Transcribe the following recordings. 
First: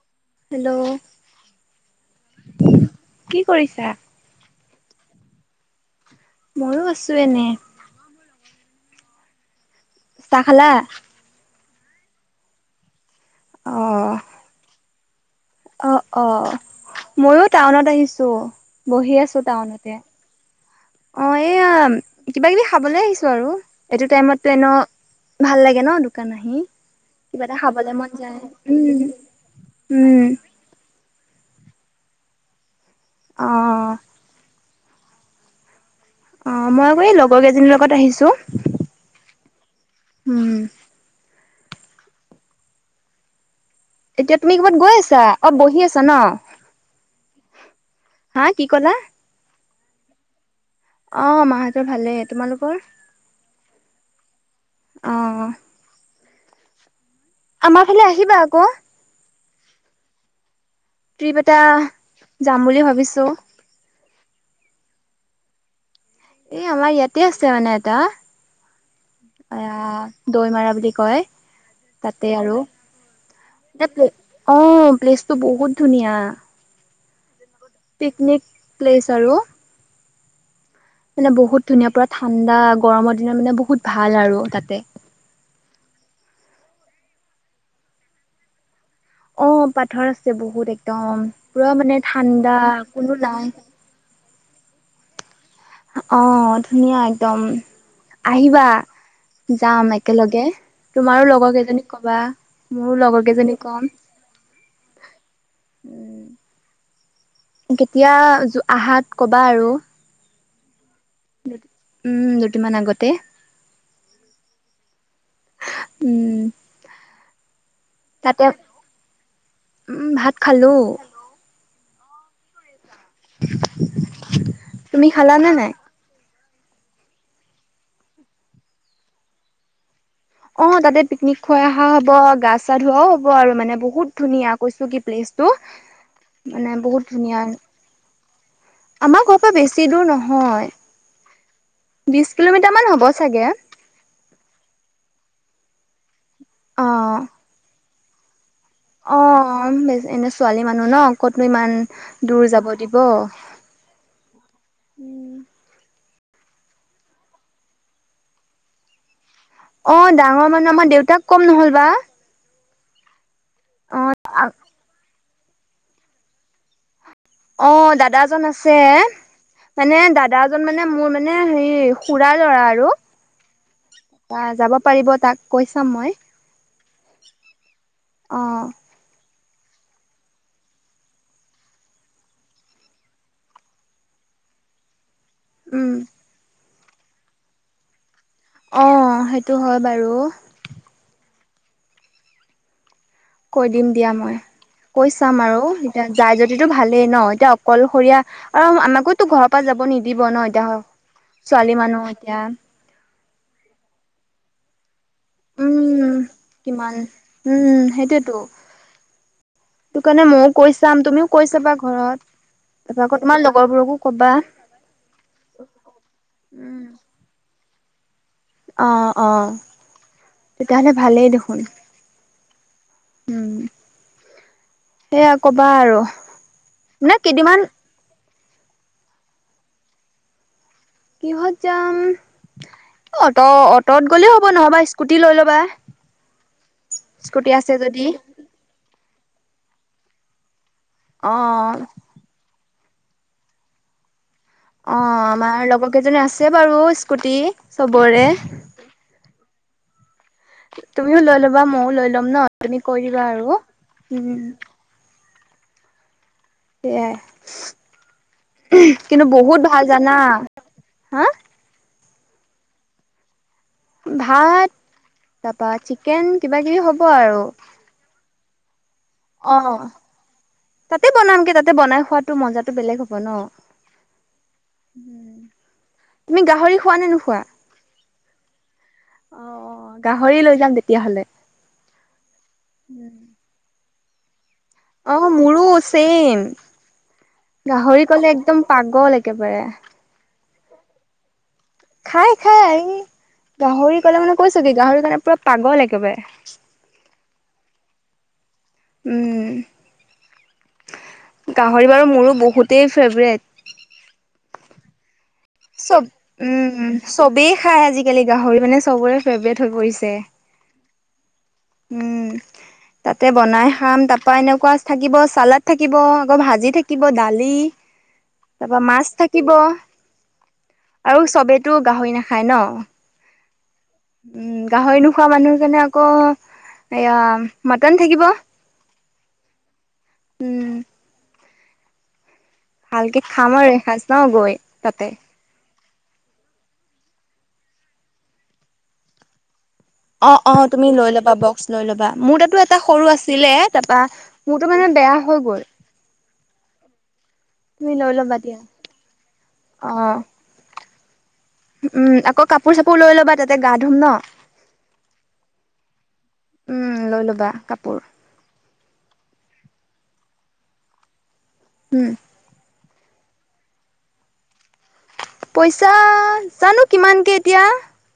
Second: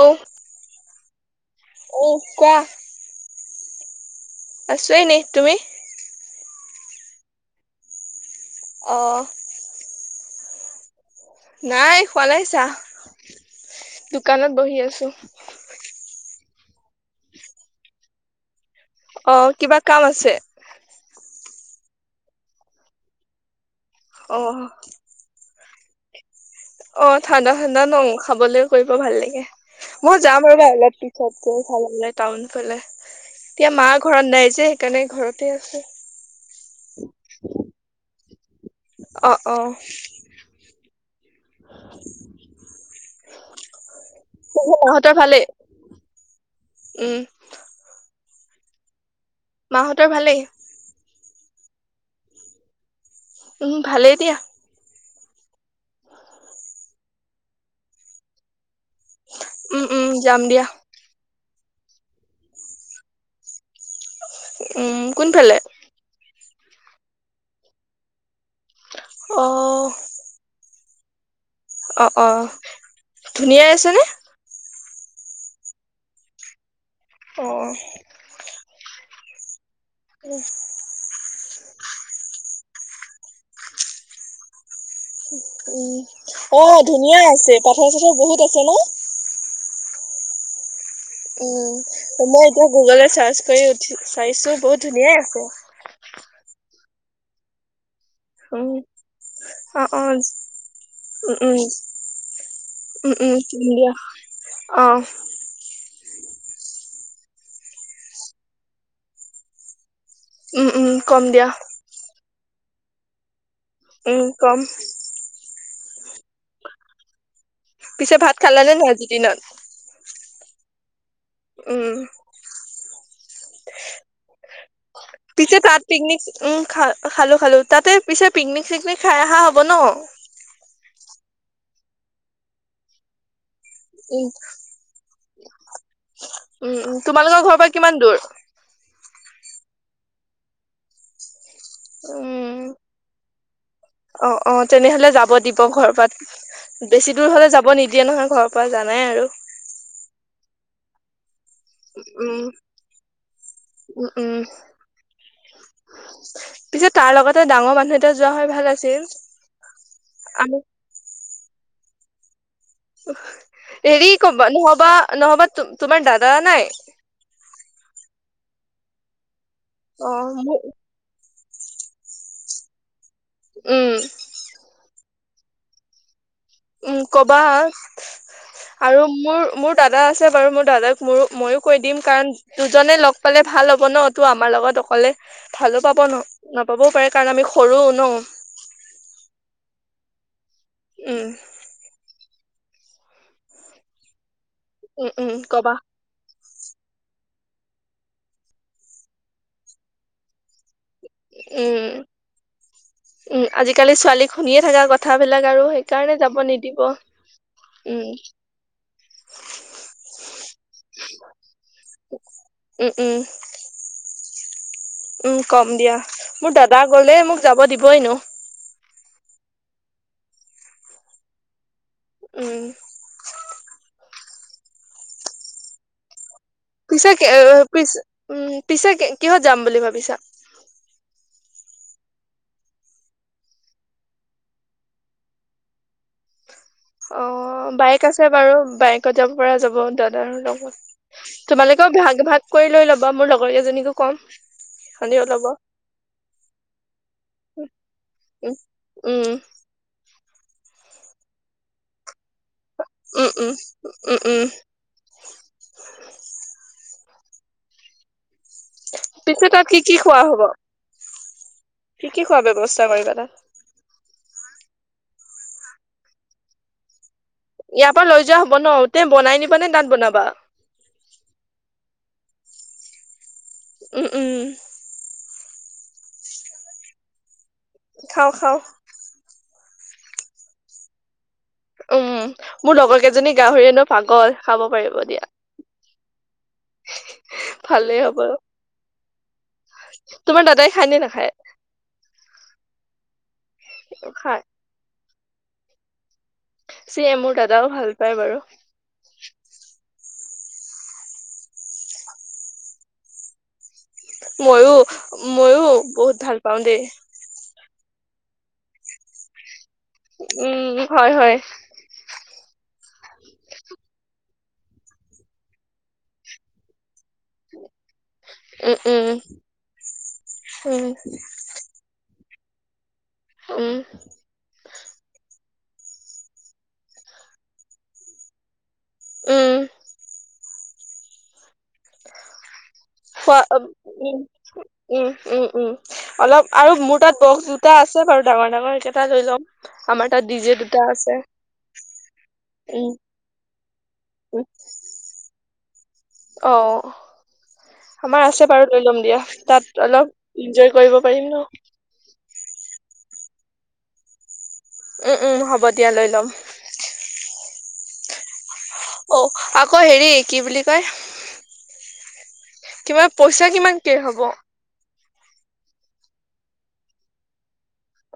অহ, hello উ, কোৱা। কি কৰিছা। আছো এনে, তুমি? ময়ো আছো এনে। অ'। চাহ খালা? নাই, খোৱা নাই চাহ, অ'। দোকানত বহি আছো। অ', অ', ময়ো টাউনত আহিছো, বহি আছো অ', কিবা টাউনতে। কাম আছে অ', এইয়া কিবা কিবি খাবলৈ আহিছো আৰু এইটো টাইমতটো অ', এনেও ভাল লাগে ন' দোকান আহি অ', কিবা ঠাণ্ডা এটা ঠাণ্ডা খাবলৈ মন ন' যায়। খাবলৈ কৰিব উম, ভাল লাগে, উম, মই যাম ৰবা অলপ পি [unintelligible] টাউন ফালে, এতিয়া মা অ', ঘৰত নাই যে সেইকাৰণে ঘৰতে আছো। অ', মই আকৌ এই লগৰ কেইজনীৰ লগত আহিছো। অ', অ'। উম, [inaudible] এতিয়া তুমি কৰ'বাত গৈ মাহঁতৰ আছা? ভালেই অ', বহি আছা ন'? উম, হা, কি ক'লা? মাহঁতৰ ভালেই। অ', মাহঁতৰ ভালেই, তোমালোকৰ? উম, ভালেই দিয়া। অ আমাৰ ফালে আহিবা আকৌ উম, উম যাম দিয়া ট্ৰিপ এটা যাম বুলি ভাবিছোঁ উম কোনফালে এই আমাৰ ইয়াতে আছে মানে এটা অ', এ দৈ মাৰা বুলি কয় অ', তাতে অ', আৰু ধুনীয়াই আছেনে ত অ প্লেচটো বহুত ধুনীয়া অঁ প্লেছ আৰু উম মানে বহুত ধুনীয়া পুৰা ঠাণ্ডা গৰমৰ দিনত মানে বহুত ভাল আৰু তাতে উম অ ধুনীয়া আছে পাথৰ চথৰ বহুত আছে ন অ পাথৰ আছে বহুত এক উম মই এতিয়া গুগলেত কোনো নাই চাৰ্চ কৰি উঠি চাইছো বহুত ধুনীয়াই আছে অ ধুনীয়া একদম আহিবা উম অ যাম অ একেলগে তোমাৰো উম লগৰ কেইজনীক কবা মোৰো লগৰ কেইজনী কম আহ উ কেতিয়া আহাত কবা আৰু উম, উম কম দিয়া দু উম দুটিমান আগতে ই কম উম পিছে ভাত তাতে খালানে ন আজি দিনত উম ভাত খালো উম তুমি খালানে ততিছে [unintelligible] নাই তাত পিকনিক উম খা খালো খালো তাতে পিছে পিকনিক চিকনিক খাই অহা হ'ব ন অ তাতে পিকনিক খুৱাই অহা হব গা চা ধোৱাও হ'ব আৰু মানে বহুত উম ধুনীয়া [unintelligible] উম মান উম বহুত ধুনীয়া তোমালোকৰ ঘৰৰ পৰা কিমান দূৰ? আমাৰ ঘ [unintelligible] বেছি দূৰ নহয় বিশ উম কিলোমিটাৰ মান হ'ব চাগে অ অ তেনেহলে যাব দিব ঘৰ পাত অ বেছি দূৰ হলে যাব নিদিয়ে নহয় ঘৰ, অ বে এনে ছোৱালী মানুহ ন ক'ত? আপ ইমান উম দূৰ যাব দিব। উম পিছে তাৰ লগতে ডাঙৰ মানুহ এতিয়া যোৱা হয় ভাল আছিল। অ ডাঙৰ আমি মানুহ আমাৰ দেউতাক কম নহল বা, অ হেৰি কমবা [unintelligible] নহবা নহবা তোমাৰ দাদা নাই। অ দাদাজন আছে মানে অ মোৰ দাদাজন মানে মোৰ মে, মানে হেৰি খুৰাাৰ লৰা আৰু উম ত [unintelligible] যাব পাৰিব তাক। কৈছাম মই উম ক'বা অ আৰু মোৰ মোৰ দাদা আছে বাৰু মোৰ দাদাক মোৰো ময়ো কৈ দিম কাৰণ দুজনে লগ পালে ভাল হ'ব ন অ তটো আমাৰ। লগত অকলে ভালো উম পাব ন নাপাবও পাৰে কাৰণ আমি সৰুও ন অ সেইটো হয় বাৰু উম! কৈ দিম দিয়া মই উম কৈ উম চাম আৰু কবা এতিয়া যাই যদি যটো ভালেই ন এতিয়া অকলশৰীয়া আৰু আমাকোতো ঘৰৰ পৰা যাব নিদিব ন এতিয়া হয় উম, উম আজিকালি ছোৱালী শুনিয়ে থকা কথা উম কিমান উম সেইটোয়তো সিটো কাৰণে মইও কৈ চাম, তুমিও কৈ চাবা উম ঘৰত৷ এবাৰ উম আকৌ তোমাৰ লগৰবোৰকো কবা৷ উম কম দিয়া৷মোৰ দাদা গ'লে মোক যাব দিব এনেও৷ অ অ, তেতিয়াহ'লে ভালেই দেখোন৷ উম৷ উম৷ সেয়া ক'বা আৰু৷ পিছে মানে কেইদিনমান কেএ-পি-পিছ উম, পিছে কিহত যাম বুলি ভাবিছা? কিহত যাম! অট'-অট'ত গ'লেও হ'ব, নহ'বা স্কুটি লৈ ল'বা৷ অ, স্কুটি বাইক যদি আছে বাৰু, বাইকত যাব পৰা যাব দাদাৰ লগত৷ অ তোমালোকেও অ ভাগ ভাগ কৰি লৈ ল'বা, মোৰ লগৰ কেইজনীকো কম৷ অ-অ সিহঁতিও ল'ব আমাৰ লগৰ কেইজনীৰ আছে বাৰু স্কুটি চবৰে৷ উম উম তুমিও লৈ ল'বা মইও লৈ ল'ম ন? তুমি কৈ দিবা উম উম আৰু৷ উম৷ [inaudible] আই৷কিন্তু পিছে বহুত তাত কি ভাল কি খোৱা জানা৷ হ'ব হা? কি কি খোৱাৰ ব্যৱস্থা কৰিবা তাত? ভাত, তাৰপা চিকেন কিবা কিবি হ'ব৷ ইয়াৰ পৰা লৈ যোৱা হ'ব ন? তে বনাই নিবা নে তাত বনাবা অ৷তাতে বনামগে তাতে বনাই খোৱাটো মজাটো বেলেগ হ'ব ন? উম উম৷ তুমি গাহৰি খোৱা নে নোখোৱা? খাওঁ খাওঁ৷ অ অ, গাহৰি লৈ যাম তেতিয়াহলে৷ উম, মোৰ লগৰ কেইজনী গাহৰিৰ এনেও পাগল৷ খাব পাৰিব অ, দিয়া মোৰো চেইম৷ ভালেই গাহৰি হ'ব ক'লে একদম পাগল একেবাৰে৷ খাইনে নাখায়? খাই খাই৷ গাহৰি ক'লে মানে খায় কৈছো কি গাহৰিৰ কাৰণে পুৰা পাগল একেবাৰে৷ এ মোৰ দাদাও ভাল পায় বাৰু৷ উম৷ গাহৰি বাৰু মোৰো বহুতেই ফেভৰেট৷ ময়ো, ময়ো চব বহুত ভাল পাওঁ দেই৷ উম চবেই খাই আজিকালি, গাহৰি মানে চবৰে ফেভৰেট হৈ পৰিছে৷ উম হয় হয়৷ উম। তাতে বনাই খাম৷তাৰ পৰা এনেকুৱা থাকিব চালাড থাকিব, আকৌ ভাজি থাকিব, দালি ই উম তাৰপা উম মাছ থাকিব, উম আৰু চবেতো গাহৰি নাখায় ন? উম৷ উম, গাহৰি নোখোৱা মানুহৰ কাৰণে আকৌ এয়া মটন থাকিব৷ উম৷ উম৷ ভালকে খোৱা খাম আৰু এসাঁজ ন গৈ তাতে। আব-উম-উম-উম-উম৷ অলপ আৰু মোৰ তাত বক্স দুটা আছে বাৰু ডাঙৰ ডাঙৰ, সেইকেইটা লৈ ল'ম৷ আমাৰ তাত ডি অ' জে অ' দুটা তুমি লৈ আছে ল'বা বক্স লৈ ল'বা৷ মোৰ তাতো এটা উম সৰু আছিলে তাৰপা উম মোৰতো মানে বেয়া হৈ গ'ল৷ তুমি অ'৷ লৈ আমাৰ ল'বা আছে দিয়া। বাৰু লৈ ল'ম দিয়া, তাত অলপ অ', ইনজয় কৰিব পাৰিম ন? উম, আকৌ কাপোৰ চাপোৰ লৈ ল'বা তাতে গা ধুম ন৷ উম-উম, হ'ব দিয়া লৈ ল'ম৷ উম, লৈ ল'বা কাপোৰ৷ অ আকৌ হেৰি কি বুলি কয়। উম। কিবা পইচা কিমান কে হব? পইচা জানো কিমানকে এতিয়া।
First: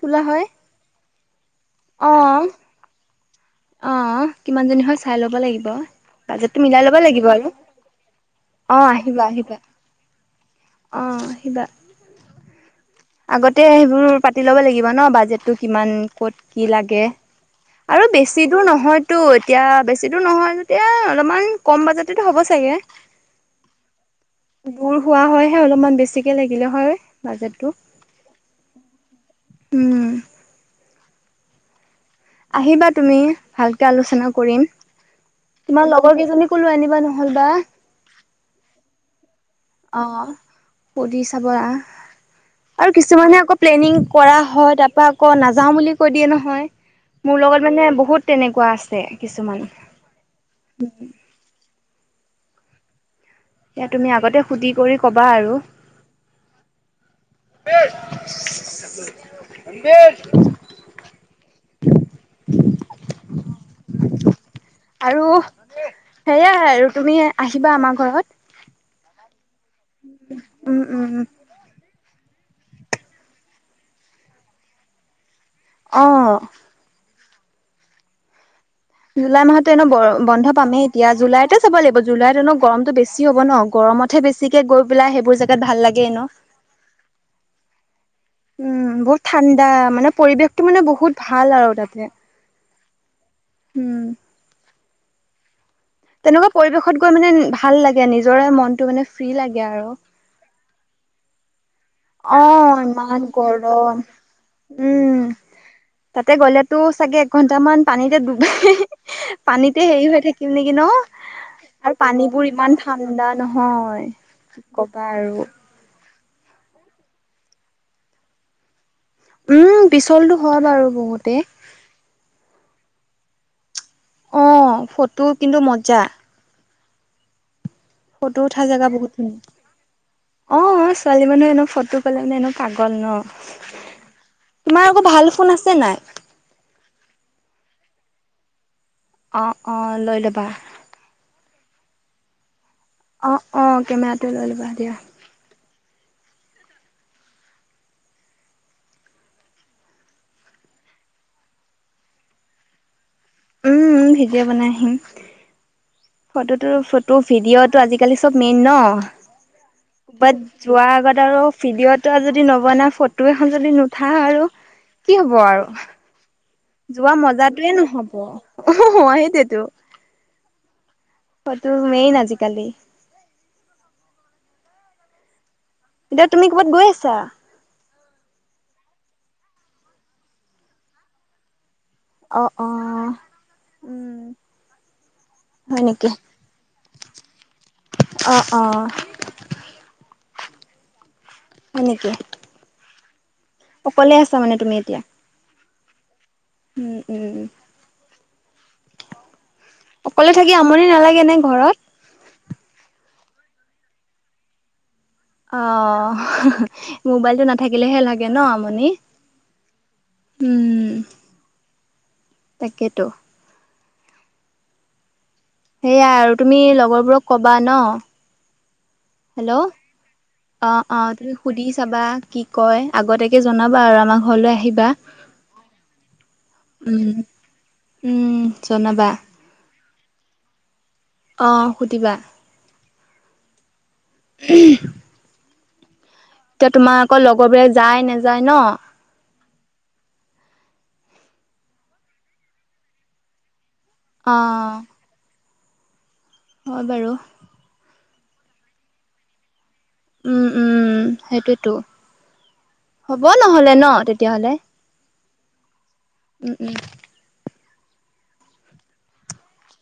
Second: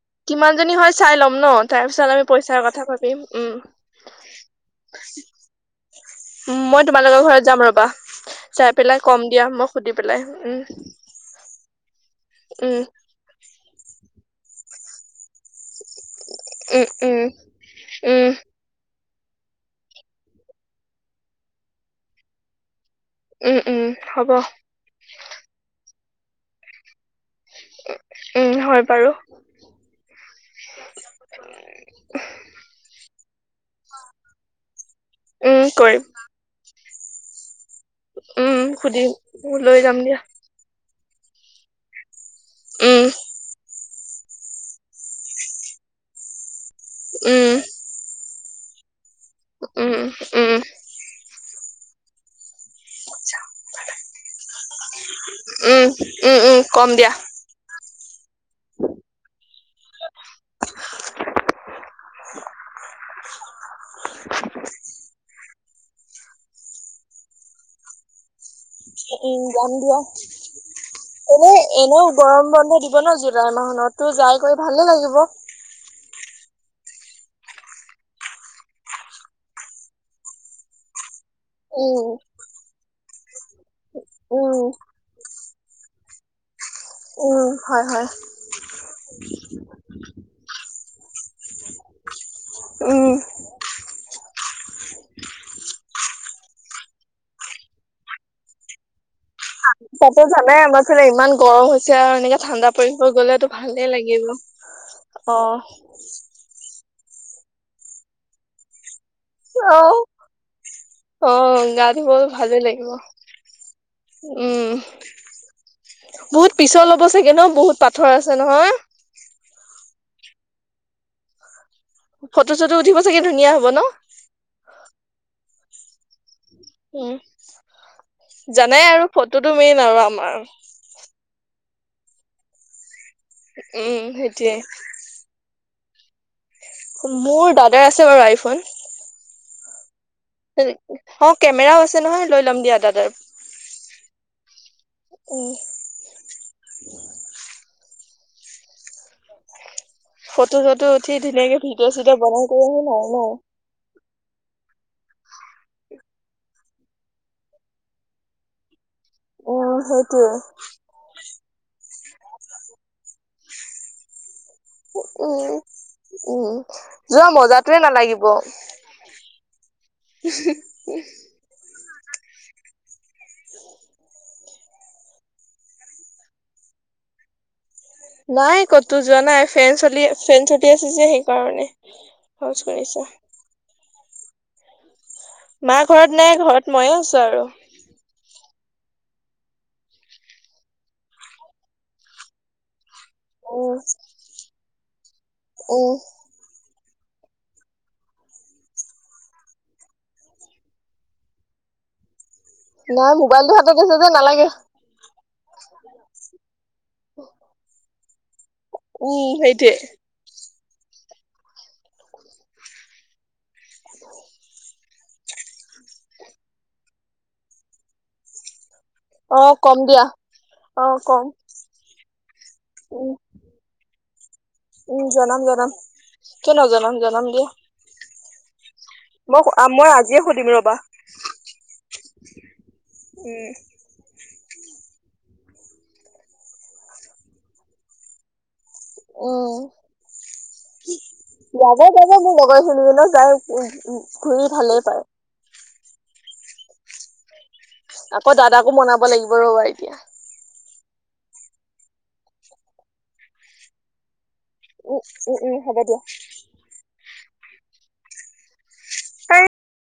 তোলা হয়। কিমান জনী হয় চাই ল'ম ন তাৰ পিছত আমি অ', পইচাৰ কথা ভাবিম উম। অ কিমানজনী হয় চাই ল'ব লাগিব বাজেটটো উম, মিলাই মই ল'ব তোমালোকৰ লাগিব ঘৰত আৰু। যাম ৰ'বা। চাই অঁ পেলাই কম আহিবা দিয়া আহিবা মই সুধি পেলাই উম অঁ আহিবা উম আগতে সেইবোৰ পাতি ল'ব লাগিব ন বাজেটটো। কিমান ক'ত কি উম, লাগে, উম, আৰু উম। বেছি দূৰ নহয়। তো এতিয়া বেছি দূৰ নহয় যেতিয়া অলপমান কম বাজেটটো হ'ব চাগে। উম, উম, হ'ব দূৰ হোৱা হয় হে অলপমান বেছিকে লাগিলে হয় বাজেটটো। উম হয় বাৰু। উম। উ আহিবা তুমি ভালকে আলোচনা কৰিম, উম, তোমাৰ কৰিম লগৰ কেইজনীকো লৈ আনিবা নহলে। নহল বা। উম সুধিম লৈ যাম দিয়া। পদি চাব অহ আৰু উম, কিছুমানে আকৌ প্লেনিং। কৰা হয় তাৰ পৰাৰা আকৌ নাযাও বুলি কৈ দিয়ে নহয়, মোৰ উম, লগত মানে বহুত। তেনেকুৱা আছে কিছুমান। উম, উম, এতিয়া তুমি আগতে সুধি কৰি ক'বা আৰু। উম উম উম কম দিয়া। [inaudible] [inaudible] আৰু সেয়াই আৰু তুমি আহিবা আমাৰ ঘৰত। উম যাম দিয়া উম উম এনে এনেও। গৰম বন্ধ দিব ন জুলাই মাহত তো যাই কৰি ভালে লাগিব। অ। জুলাই মাহতো এনে বন্ধ পামেই এতিয়া, জুলাইতে চাব লাগিব জুলাইত হেনো। গৰমতটো বেছি হ'ব ন, গৰমতহে বেছিকে গৈ পেলাই সেইবোৰ জেগাত ভাল লাগে এনেও। উম, হয়, হয় উম বহুত ঠাণ্ডা মানে পৰিৱেশ। টো মানে বহুত ভাল আৰু তাতে। উম। উম। তেনেকুৱা পৰিৱেশত গৈ মানে ভাল লাগে নিজৰে মনতটো মানে ফ্ৰী লাগে। আৰু। কক জনাই আমৰ ফালে ইমান গৰম হৈছে। পিছে আৰু অ এনেকে ঠাণ্ডা পৰিব ইমান গলেতো ভালেই গৰম লাগিব অ। তো চাগে একঘন্টামান পানীতে ডুবাই পানীতে অ'। হেৰি হৈ থাকিম নেকি ন। অ', গা আৰু ধুব পানীবোৰ ভালে ইমান লাগিব ঠাণ্ডা নহয় কি উম, কবা আৰু। বহুত পিছৰ ল'ব চাগে ন বহুত পাথৰ আছে নহয়। উম পিছলটো হয় বাৰু বহুতে। ফটো চটো উঠিব চাগে ধুনীয়া হব ন। অ ফটো কিন্তু মজা। উম। ফটো উঠা জানাই জেগা আৰু বহুত ধুনীয়া, ফটোটো মেইন আৰু আমাৰ অ ছোৱালী মানুহে এনও ফটো। ফটো ক'লে মানে এনেও পাগল ন। উম সেইটয়ে। চেন্নাই। মোৰ দাদাৰ আছে বাৰু আইফ। অ অ লয়। অ কেমেৰাও আছে নহয় লৈ ল'ম দিয়া। অ অ কেমেৰাটো লৈ ল'বা দিয়া উ ফটো চটো উঠি ধুনীয়াকে ভিডিঅ চিডি বনাই কৰি আহি নাই নাই উম, বনাই আহিম ফটোটোো ফটো ভিডিঅ' তটো আজিকালি চব মেইন ন উম সেইটোয়ে বছ যোৱা আগত আৰু ভিডিঅ'তটো যদি নবনা ফটো এখন যদি নুঠা আৰু কি হ'ব উম আৰু উম যোৱা মজাাতয়ে নহব অ সেইটোতো উ তমেই ন আজিকালি এতিয়া তুমি ক'বাত গৈ আছা। নাই ক'তো যোৱা নাই ফেন চলি ফেন চলি আছে যে সেইকাৰণে, অ খৰচ অ' কৰিছে উম, মা হয় নেকি? ঘৰত নাই ঘৰত ময়ে আছো আৰু, অ', অ' হয়নে? অকলে আছা মানে তুমি এতিয়া? অ' উম উম উম! অকলে থাকি আমনি নালাগে নে ঘৰত, নাই মোবাইলতটো হাতত আছে যে নালাগে। অ মোবাইল টো নাথাকিলেহে লাগে ন! আমনি। উ সেইট উম তাকেতো সেইয়াই আৰু তুমি লগৰবোৰক কবা ন? অ হেল্ল' কম দিয়া অ অ তুমি সুধি চাবা কি কয় উম আগতেকে জনাবা আৰু আমাক উম জনাম জনাম কনেো জনাম উম, জনাম দিয়া। উম! জনাবা মই মই আজিয়ে সুধিম ৰবা। অ সুধিবা। এই উ! এতিয়া তোমাৰ আকৌ লগৰবোাক যায় নেযায় ন! উম যাব যাব মোৰ লগৰ ছিন ন যাই। উ ঘূৰি অ', ভালেই পায়। হয় বাৰু। আকৌ দাদাকো মনাব লাগিব ৰ'বা এতিয়া। উম উম সেইটোতো হ'ব নহলে ন তেতিয়াহ'লে। উম উম উম হ'ব দিয়া। উম, উম।